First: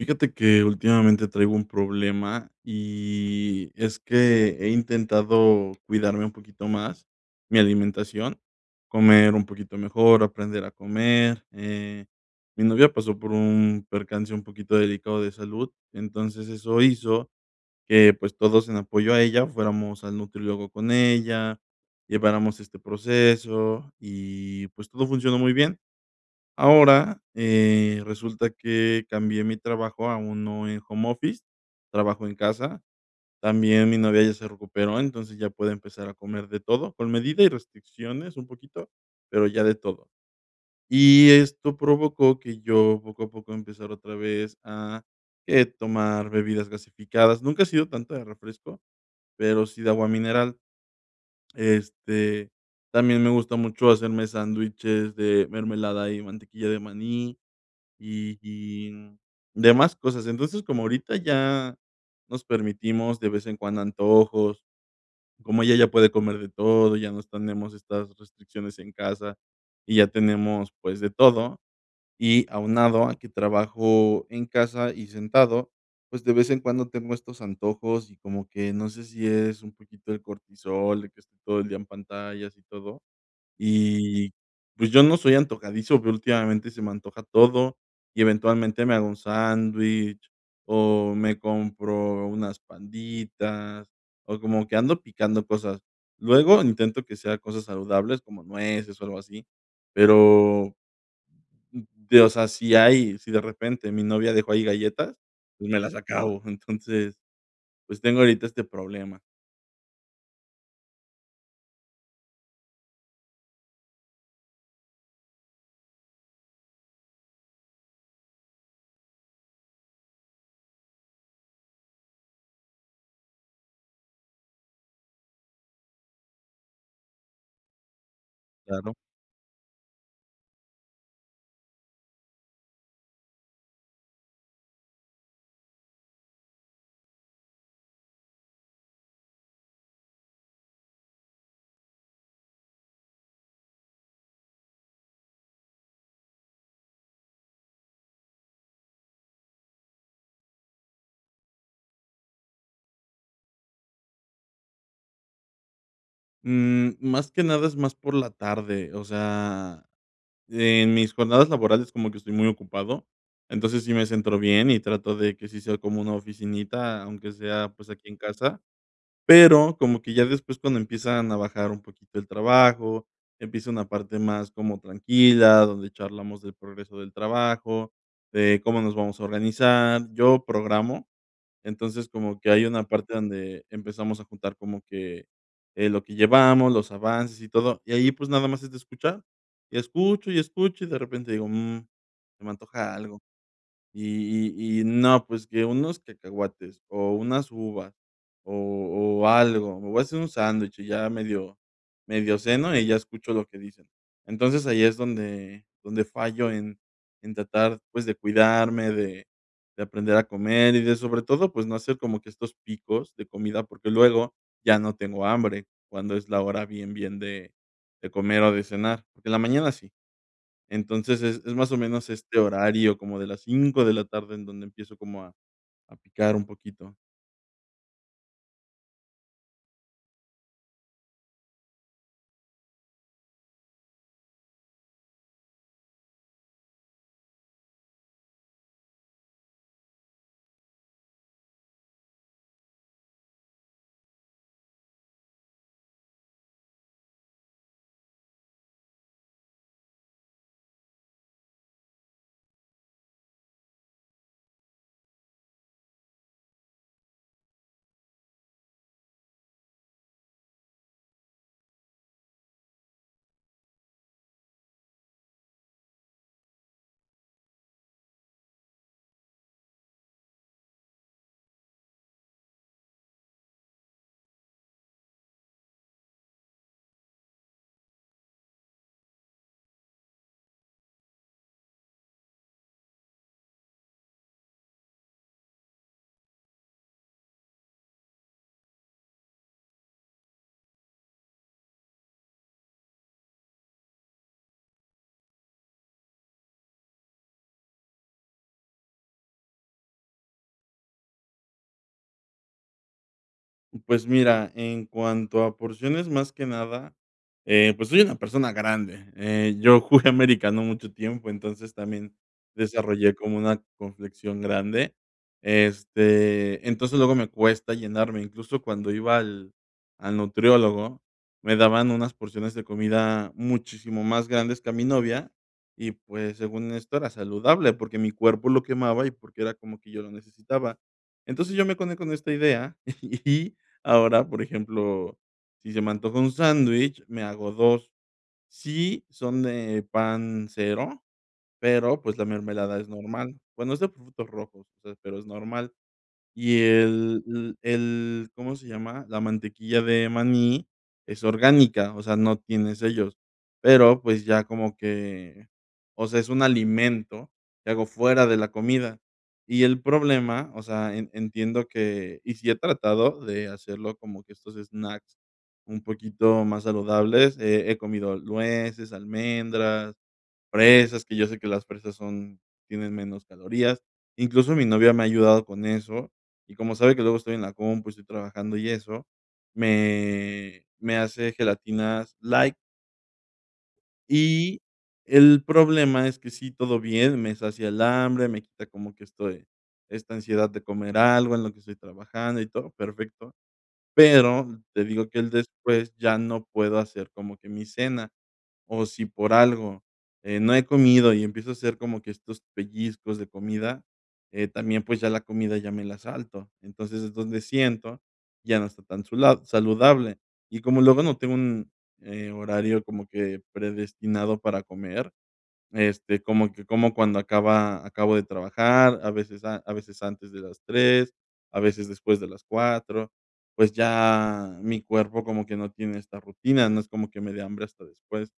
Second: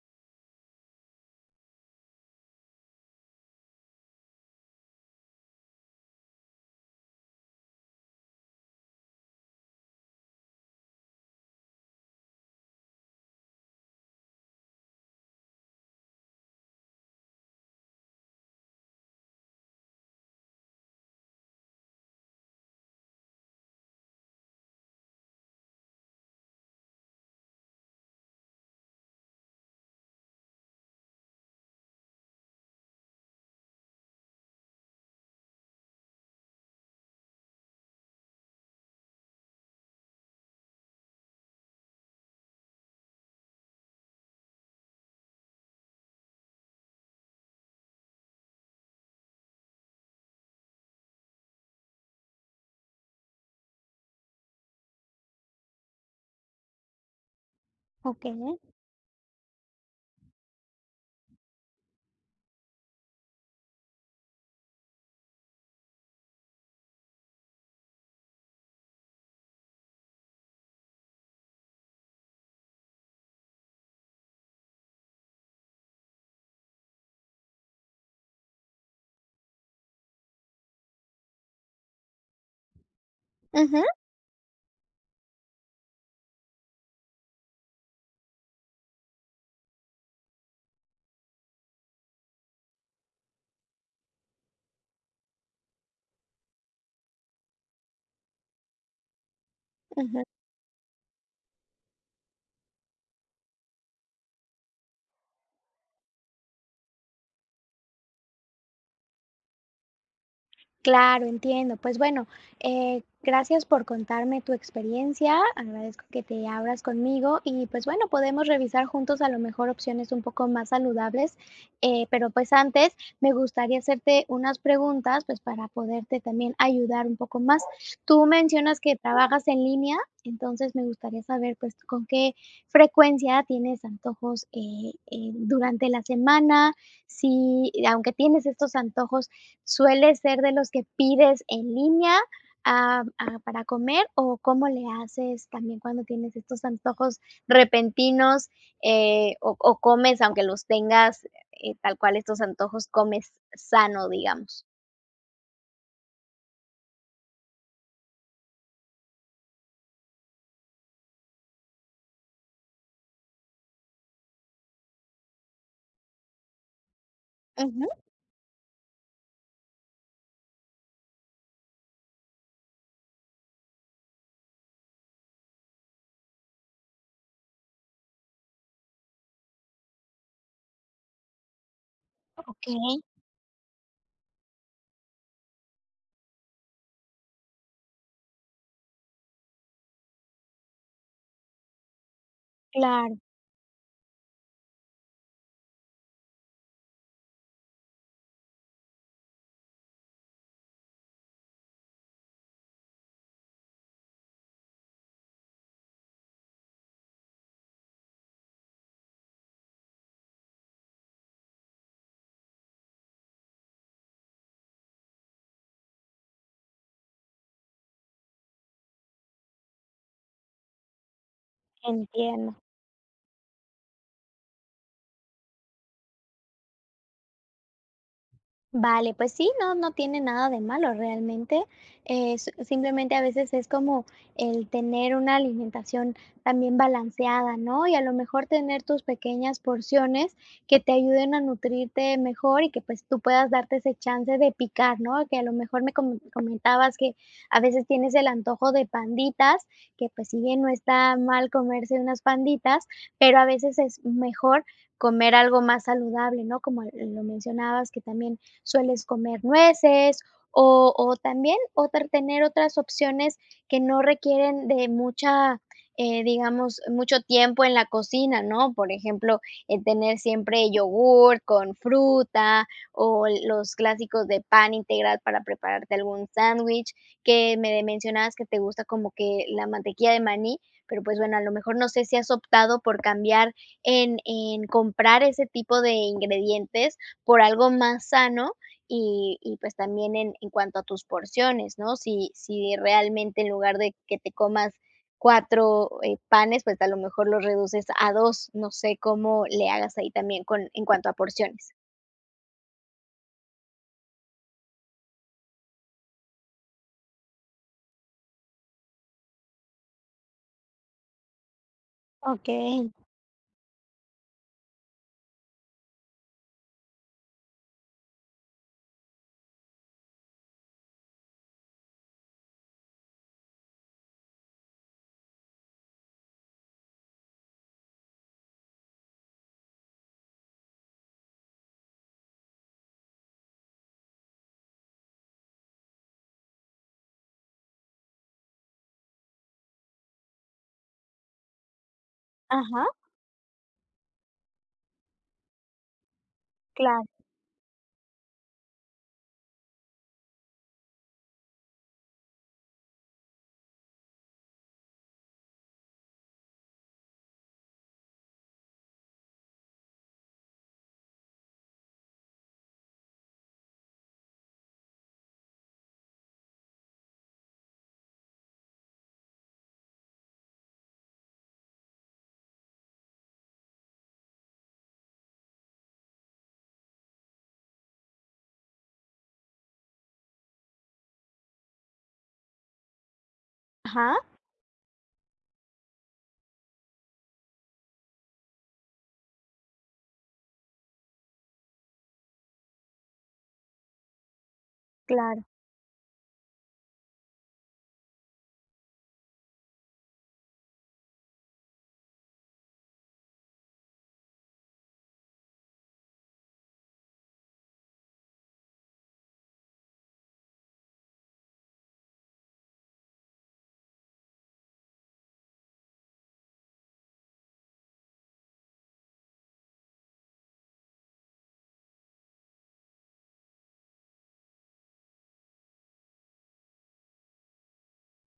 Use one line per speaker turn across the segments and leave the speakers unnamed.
Fíjate que últimamente traigo un problema y es que he intentado cuidarme un poquito más, mi alimentación, comer un poquito mejor, aprender a comer. Mi novia pasó por un percance un poquito delicado de salud, entonces eso hizo que pues todos en apoyo a ella fuéramos al nutriólogo con ella, lleváramos este proceso y pues todo funcionó muy bien. Ahora, resulta que cambié mi trabajo a uno en home office, trabajo en casa. También mi novia ya se recuperó, entonces ya puede empezar a comer de todo, con medida y restricciones un poquito, pero ya de todo. Y esto provocó que yo poco a poco empezar otra vez a que tomar bebidas gasificadas. Nunca he sido tanto de refresco, pero sí de agua mineral. Este, también me gusta mucho hacerme sándwiches de mermelada y mantequilla de maní
Okay.
y demás cosas. Entonces, como ahorita ya nos permitimos de vez en cuando antojos, como ella ya puede comer de todo, ya no tenemos estas restricciones en casa y ya tenemos, pues, de todo. Y aunado a que trabajo en casa y sentado, pues, de vez en cuando tengo estos antojos y como que no sé si es un poquito el cortisol, de que estoy todo el día en pantallas y todo.
Uh huh.
Y, pues, yo no soy antojadizo, pero últimamente se me antoja todo, y eventualmente me hago un sándwich, o me compro unas panditas, o como que ando picando cosas. Luego intento que sea cosas saludables, como nueces o algo así,
Uh huh.
pero de o sea, si hay si de repente mi novia dejó ahí galletas, pues, me las acabo. Entonces, pues, tengo ahorita este problema.
Claro, entiendo. Pues bueno, gracias por contarme tu experiencia, agradezco que te abras conmigo y pues bueno, podemos revisar juntos a lo mejor opciones un poco más saludables, pero pues antes me gustaría hacerte unas preguntas, pues para poderte también ayudar un poco más. Tú mencionas
Claro.
que trabajas en línea, entonces me gustaría saber pues con qué frecuencia tienes antojos durante la semana, si aunque tienes estos antojos, ¿suele ser de los que pides en línea, para comer o cómo le haces también cuando tienes estos antojos repentinos, o comes, aunque los tengas, tal cual estos antojos, comes sano, digamos?
Mm, más que nada es más por la tarde, o sea, en mis jornadas laborales como que estoy muy ocupado, entonces sí me centro bien y trato de que sí sea como una oficinita, aunque sea,
Ujú.
pues, aquí en casa, pero como que ya después cuando empiezan a bajar un poquito el trabajo, empieza una parte más como tranquila, donde charlamos del progreso del trabajo, de cómo nos vamos a organizar. Yo programo. Entonces, como que hay una
Okey,
parte donde empezamos a juntar como que, lo que llevamos, los avances y todo, y ahí, pues, nada más es de escuchar. Y escucho, y escucho, y de repente digo: "Mm, se me antoja
claro,
algo". Y no, pues que unos cacahuates o unas uvas o algo, me voy a hacer un sándwich y ya medio ceno y ya escucho lo que dicen. Entonces, ahí es donde fallo en tratar, pues, de cuidarme, de aprender a comer y de, sobre todo, pues, no hacer como que estos picos de comida, porque luego ya no tengo hambre cuando es la hora bien, bien de comer o de cenar, porque en la mañana sí. Entonces, es más o menos este
entiendo.
horario como de las 5 de la tarde en donde empiezo como a picar un poquito.
Vale, pues sí, no, no tiene nada de malo realmente. Simplemente a veces es como el tener una alimentación también balanceada, ¿no? Y a lo mejor tener tus pequeñas porciones que te ayuden a nutrirte mejor y que pues tú puedas darte ese chance de picar, ¿no? Que a lo mejor comentabas que a veces tienes el antojo de panditas, que pues si bien no está mal comerse unas panditas, pero a veces es mejor comer algo más saludable, ¿no? Como lo mencionabas, que también sueles comer nueces o también otra, tener otras opciones que no requieren de mucha, digamos, mucho tiempo en la cocina, ¿no? Por ejemplo, tener siempre yogur con fruta o los clásicos de pan integral para prepararte algún sándwich, que mencionabas que te gusta como que la mantequilla de maní, pero pues bueno, a lo mejor no sé si has optado por cambiar en comprar ese tipo de ingredientes por algo más sano y, pues, también en cuanto a tus porciones, ¿no? Si realmente en lugar de que te comas 4 panes, pues, a lo mejor los reduces a dos, no sé cómo le hagas ahí también con en cuanto a porciones.
Pues mira, en cuanto a porciones, más que nada, pues soy una persona grande. Yo jugué americano mucho tiempo, entonces también
Okey.
desarrollé como una conflexión grande. Este, entonces luego me cuesta llenarme. Incluso cuando iba al nutriólogo, me daban unas porciones de comida muchísimo más grandes que a mi novia. Y pues según esto era saludable, porque mi cuerpo lo quemaba y porque era como que yo lo necesitaba. Entonces yo me conecto con esta idea y ahora, por ejemplo, si se me antoja un sándwich, me hago 2. Sí son de pan cero, pero, pues, la mermelada
Ajá,
es normal. Bueno, es de frutos rojos, o sea, pero es normal. Y
claro.
el el, ¿cómo se llama? La mantequilla de maní es orgánica, o sea, no tiene sellos, pero, pues, ya como que, o sea, es un alimento que hago fuera de la comida. Y el problema, o sea, en entiendo que y sí he tratado de hacerlo como que estos snacks un poquito más saludables, he comido nueces, almendras, fresas, que yo sé que las fresas son tienen menos calorías. Incluso mi novia me ha ayudado con eso, y como sabe que luego estoy en la compu, estoy trabajando y eso, me hace gelatinas light.
Ajá,
Y el problema es que sí, todo bien, me sacia el hambre, me quita como que estoy esta ansiedad de comer algo en lo que estoy trabajando y todo, perfecto. Pero te digo que el
claro.
después ya no puedo hacer como que mi cena o si por algo, no he comido y empiezo a hacer como que estos pellizcos de comida, también, pues, ya la comida ya me la salto. Entonces, es donde siento, ya no está tan sula saludable. Y como luego no tengo un, horario como que predestinado para comer, este, como que como cuando acaba acabo de trabajar, a veces a veces antes de las tres, a veces después de las cuatro, pues ya mi cuerpo como que no tiene esta rutina, no es como que me dé hambre hasta después.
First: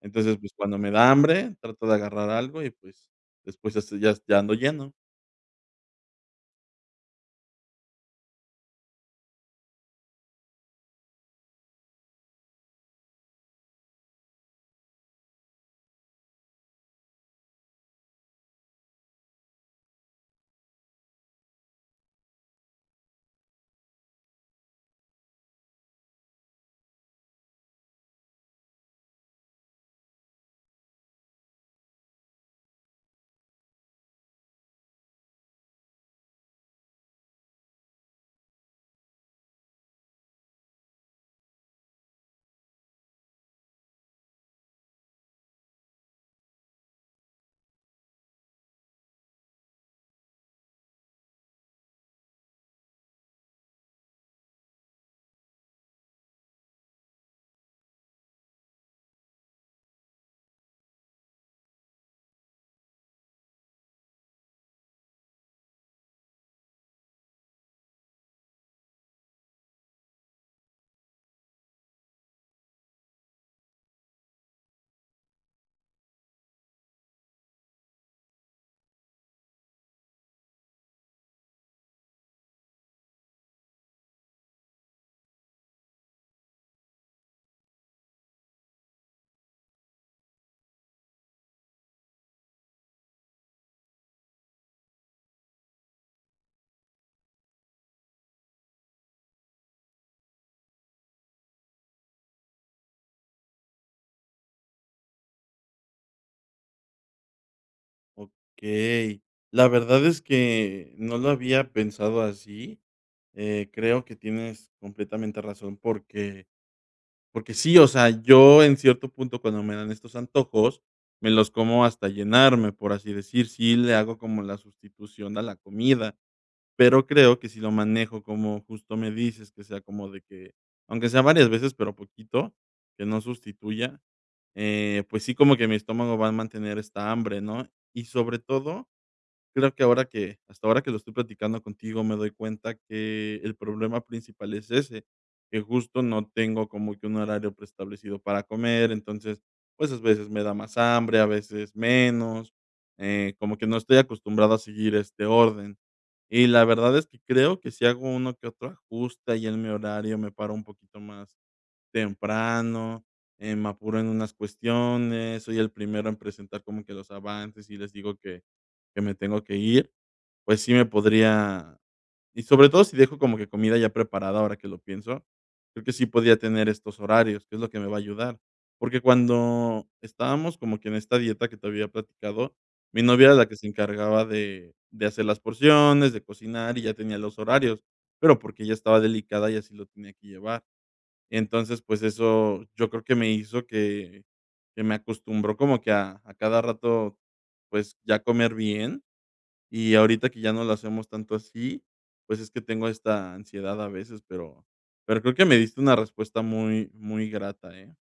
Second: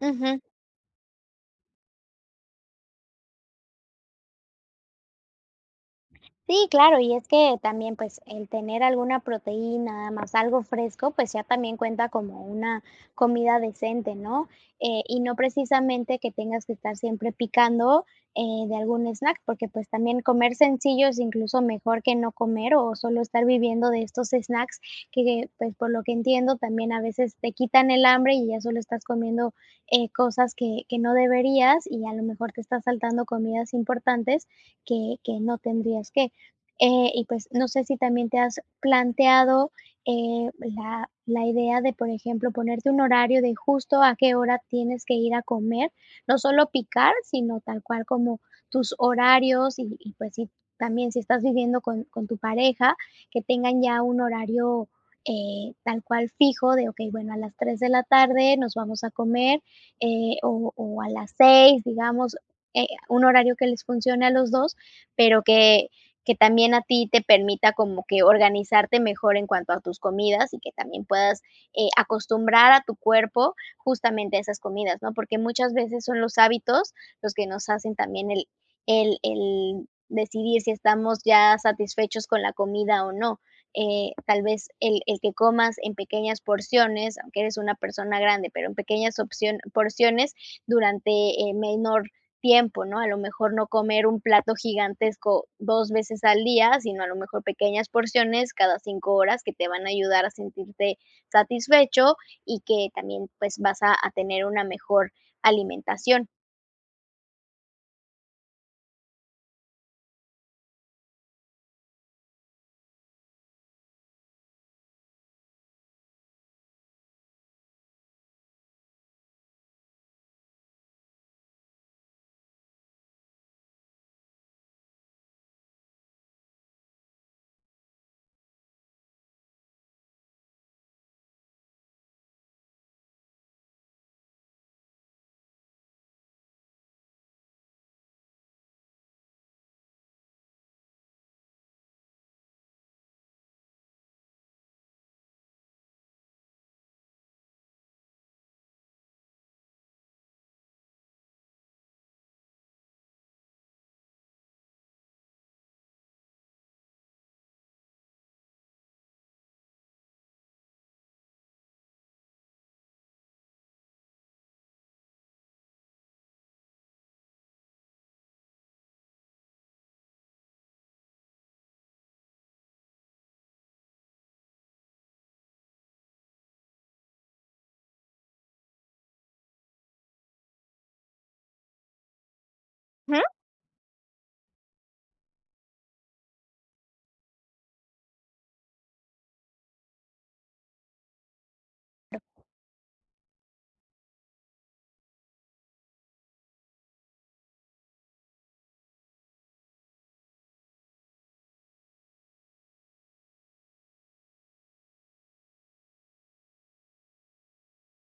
Entonces,
Ujú.
pues, cuando me da hambre, trato de agarrar algo y, pues, después ya ando lleno.
Sí, claro, y es que también, pues, el tener alguna proteína, más algo fresco, pues ya también cuenta como una comida decente, ¿no? Y no precisamente que tengas que estar siempre picando de algún snack, porque pues también comer sencillo es incluso mejor que no comer o solo estar viviendo de estos snacks que, pues, por lo que entiendo, también a veces te quitan el hambre y ya solo estás comiendo cosas que no deberías y a lo mejor te estás saltando comidas importantes que no tendrías que. Y pues no sé si también te has planteado la idea de, por ejemplo, ponerte un horario de justo a qué hora tienes que ir a comer, no solo picar, sino tal cual como tus horarios y pues si también si estás viviendo con tu pareja, que tengan ya un horario tal cual fijo de, ok, bueno, a las 3 de la tarde nos vamos a comer, o a las 6 digamos, un horario que les funcione a los dos, pero que también a ti te permita como que organizarte mejor en cuanto a tus comidas y que también puedas acostumbrar a tu cuerpo justamente a esas comidas, ¿no? Porque muchas veces son los hábitos los que nos hacen también el decidir si estamos ya satisfechos con la comida o no. Tal vez el que comas en pequeñas porciones, aunque eres una persona grande, pero en porciones durante menor tiempo, ¿no? A lo mejor no comer un plato gigantesco 2 veces al día, sino a lo mejor pequeñas porciones cada 5 horas que te van a ayudar a sentirte satisfecho y que también, pues, vas a tener una mejor alimentación.
Okey. La verdad es que no lo había pensado así. Creo que tienes completamente razón porque porque sí, o sea, yo en cierto punto, cuando me dan estos antojos, me los como hasta llenarme, por así decir. Sí le hago como la sustitución a la comida, pero creo que si lo manejo como justo me dices, que sea como de que, aunque sea varias veces, pero poquito, que no sustituya, pues sí como que mi estómago va a mantener esta hambre, ¿no? Y sobre todo creo que ahora que hasta ahora que lo estoy platicando contigo, me doy cuenta que el problema principal es ese, que justo no tengo como que un horario preestablecido para comer, entonces, pues, a veces me da más hambre, a veces menos, como que no estoy acostumbrado a seguir este orden. Y la verdad es que creo que si hago uno que otro ajuste y en mi horario, me paro un poquito más temprano, me apuro en unas cuestiones, soy el primero en presentar como que los avances y les digo que me tengo que ir, pues sí me podría y sobre todo si dejo como que comida ya preparada, ahora que lo pienso, creo que sí podría tener estos horarios, que es lo que me va a ayudar. Porque cuando estábamos como que en esta dieta que te había platicado, mi novia era la que se encargaba de hacer las porciones, de cocinar y ya tenía los horarios, pero porque ella estaba delicada y así lo tenía que llevar. Entonces, pues eso yo creo que me hizo que me acostumbró como que a cada rato, pues, ya comer bien. Y ahorita que ya no lo hacemos tanto así, pues, es que tengo esta ansiedad a veces, pero creo que me diste una respuesta muy, muy grata, ¿eh?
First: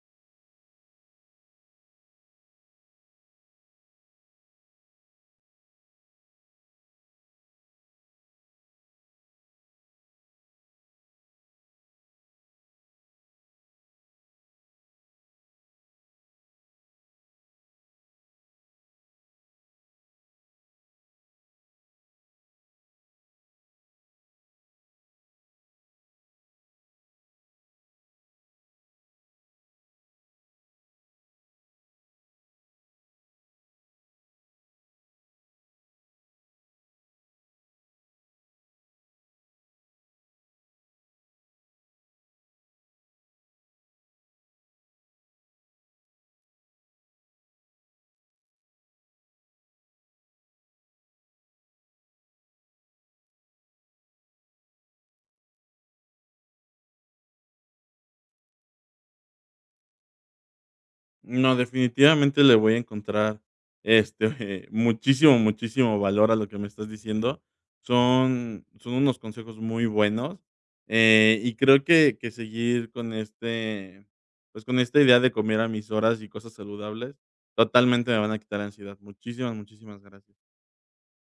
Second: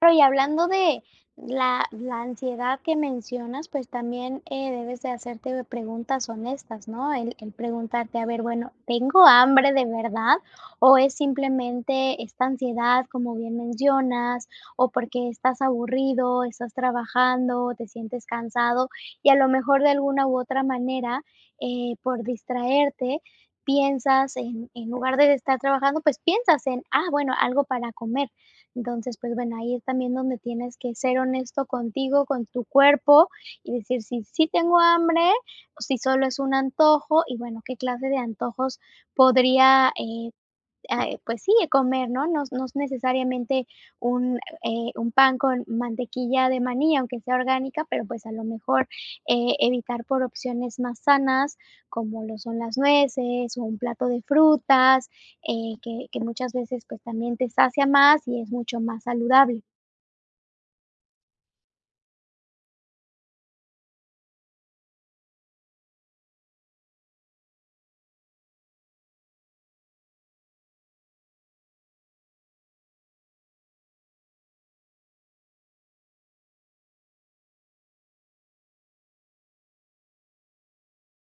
Claro, y hablando de la ansiedad que mencionas, pues también debes de hacerte preguntas honestas, ¿no? El preguntarte, a ver, bueno, ¿tengo hambre de verdad? ¿O es simplemente esta ansiedad, como bien mencionas, o porque estás aburrido, estás trabajando, te sientes cansado y a lo mejor de alguna u otra manera, por distraerte, piensas en lugar de estar trabajando, pues piensas en, ah, bueno, algo para comer, entonces, pues bueno, ahí es también donde tienes que ser honesto contigo, con tu cuerpo y decir si sí tengo hambre o si solo es un antojo y bueno, qué clase de antojos podría, pues sí, de comer, ¿no? No es necesariamente un, un pan con mantequilla de maní, aunque sea orgánica, pero, pues, a lo mejor, evitar por opciones más sanas, como lo son las nueces, o un plato de frutas, que muchas veces, pues, también te sacia más y es mucho más saludable.
No, definitivamente le voy a encontrar, este, muchísimo, muchísimo valor a lo que me estás diciendo. Son unos consejos muy buenos, y creo que seguir con este, pues, con esta idea de comer a mis horas y cosas saludables, totalmente me van a quitar ansiedad. Muchísimas, muchísimas gracias.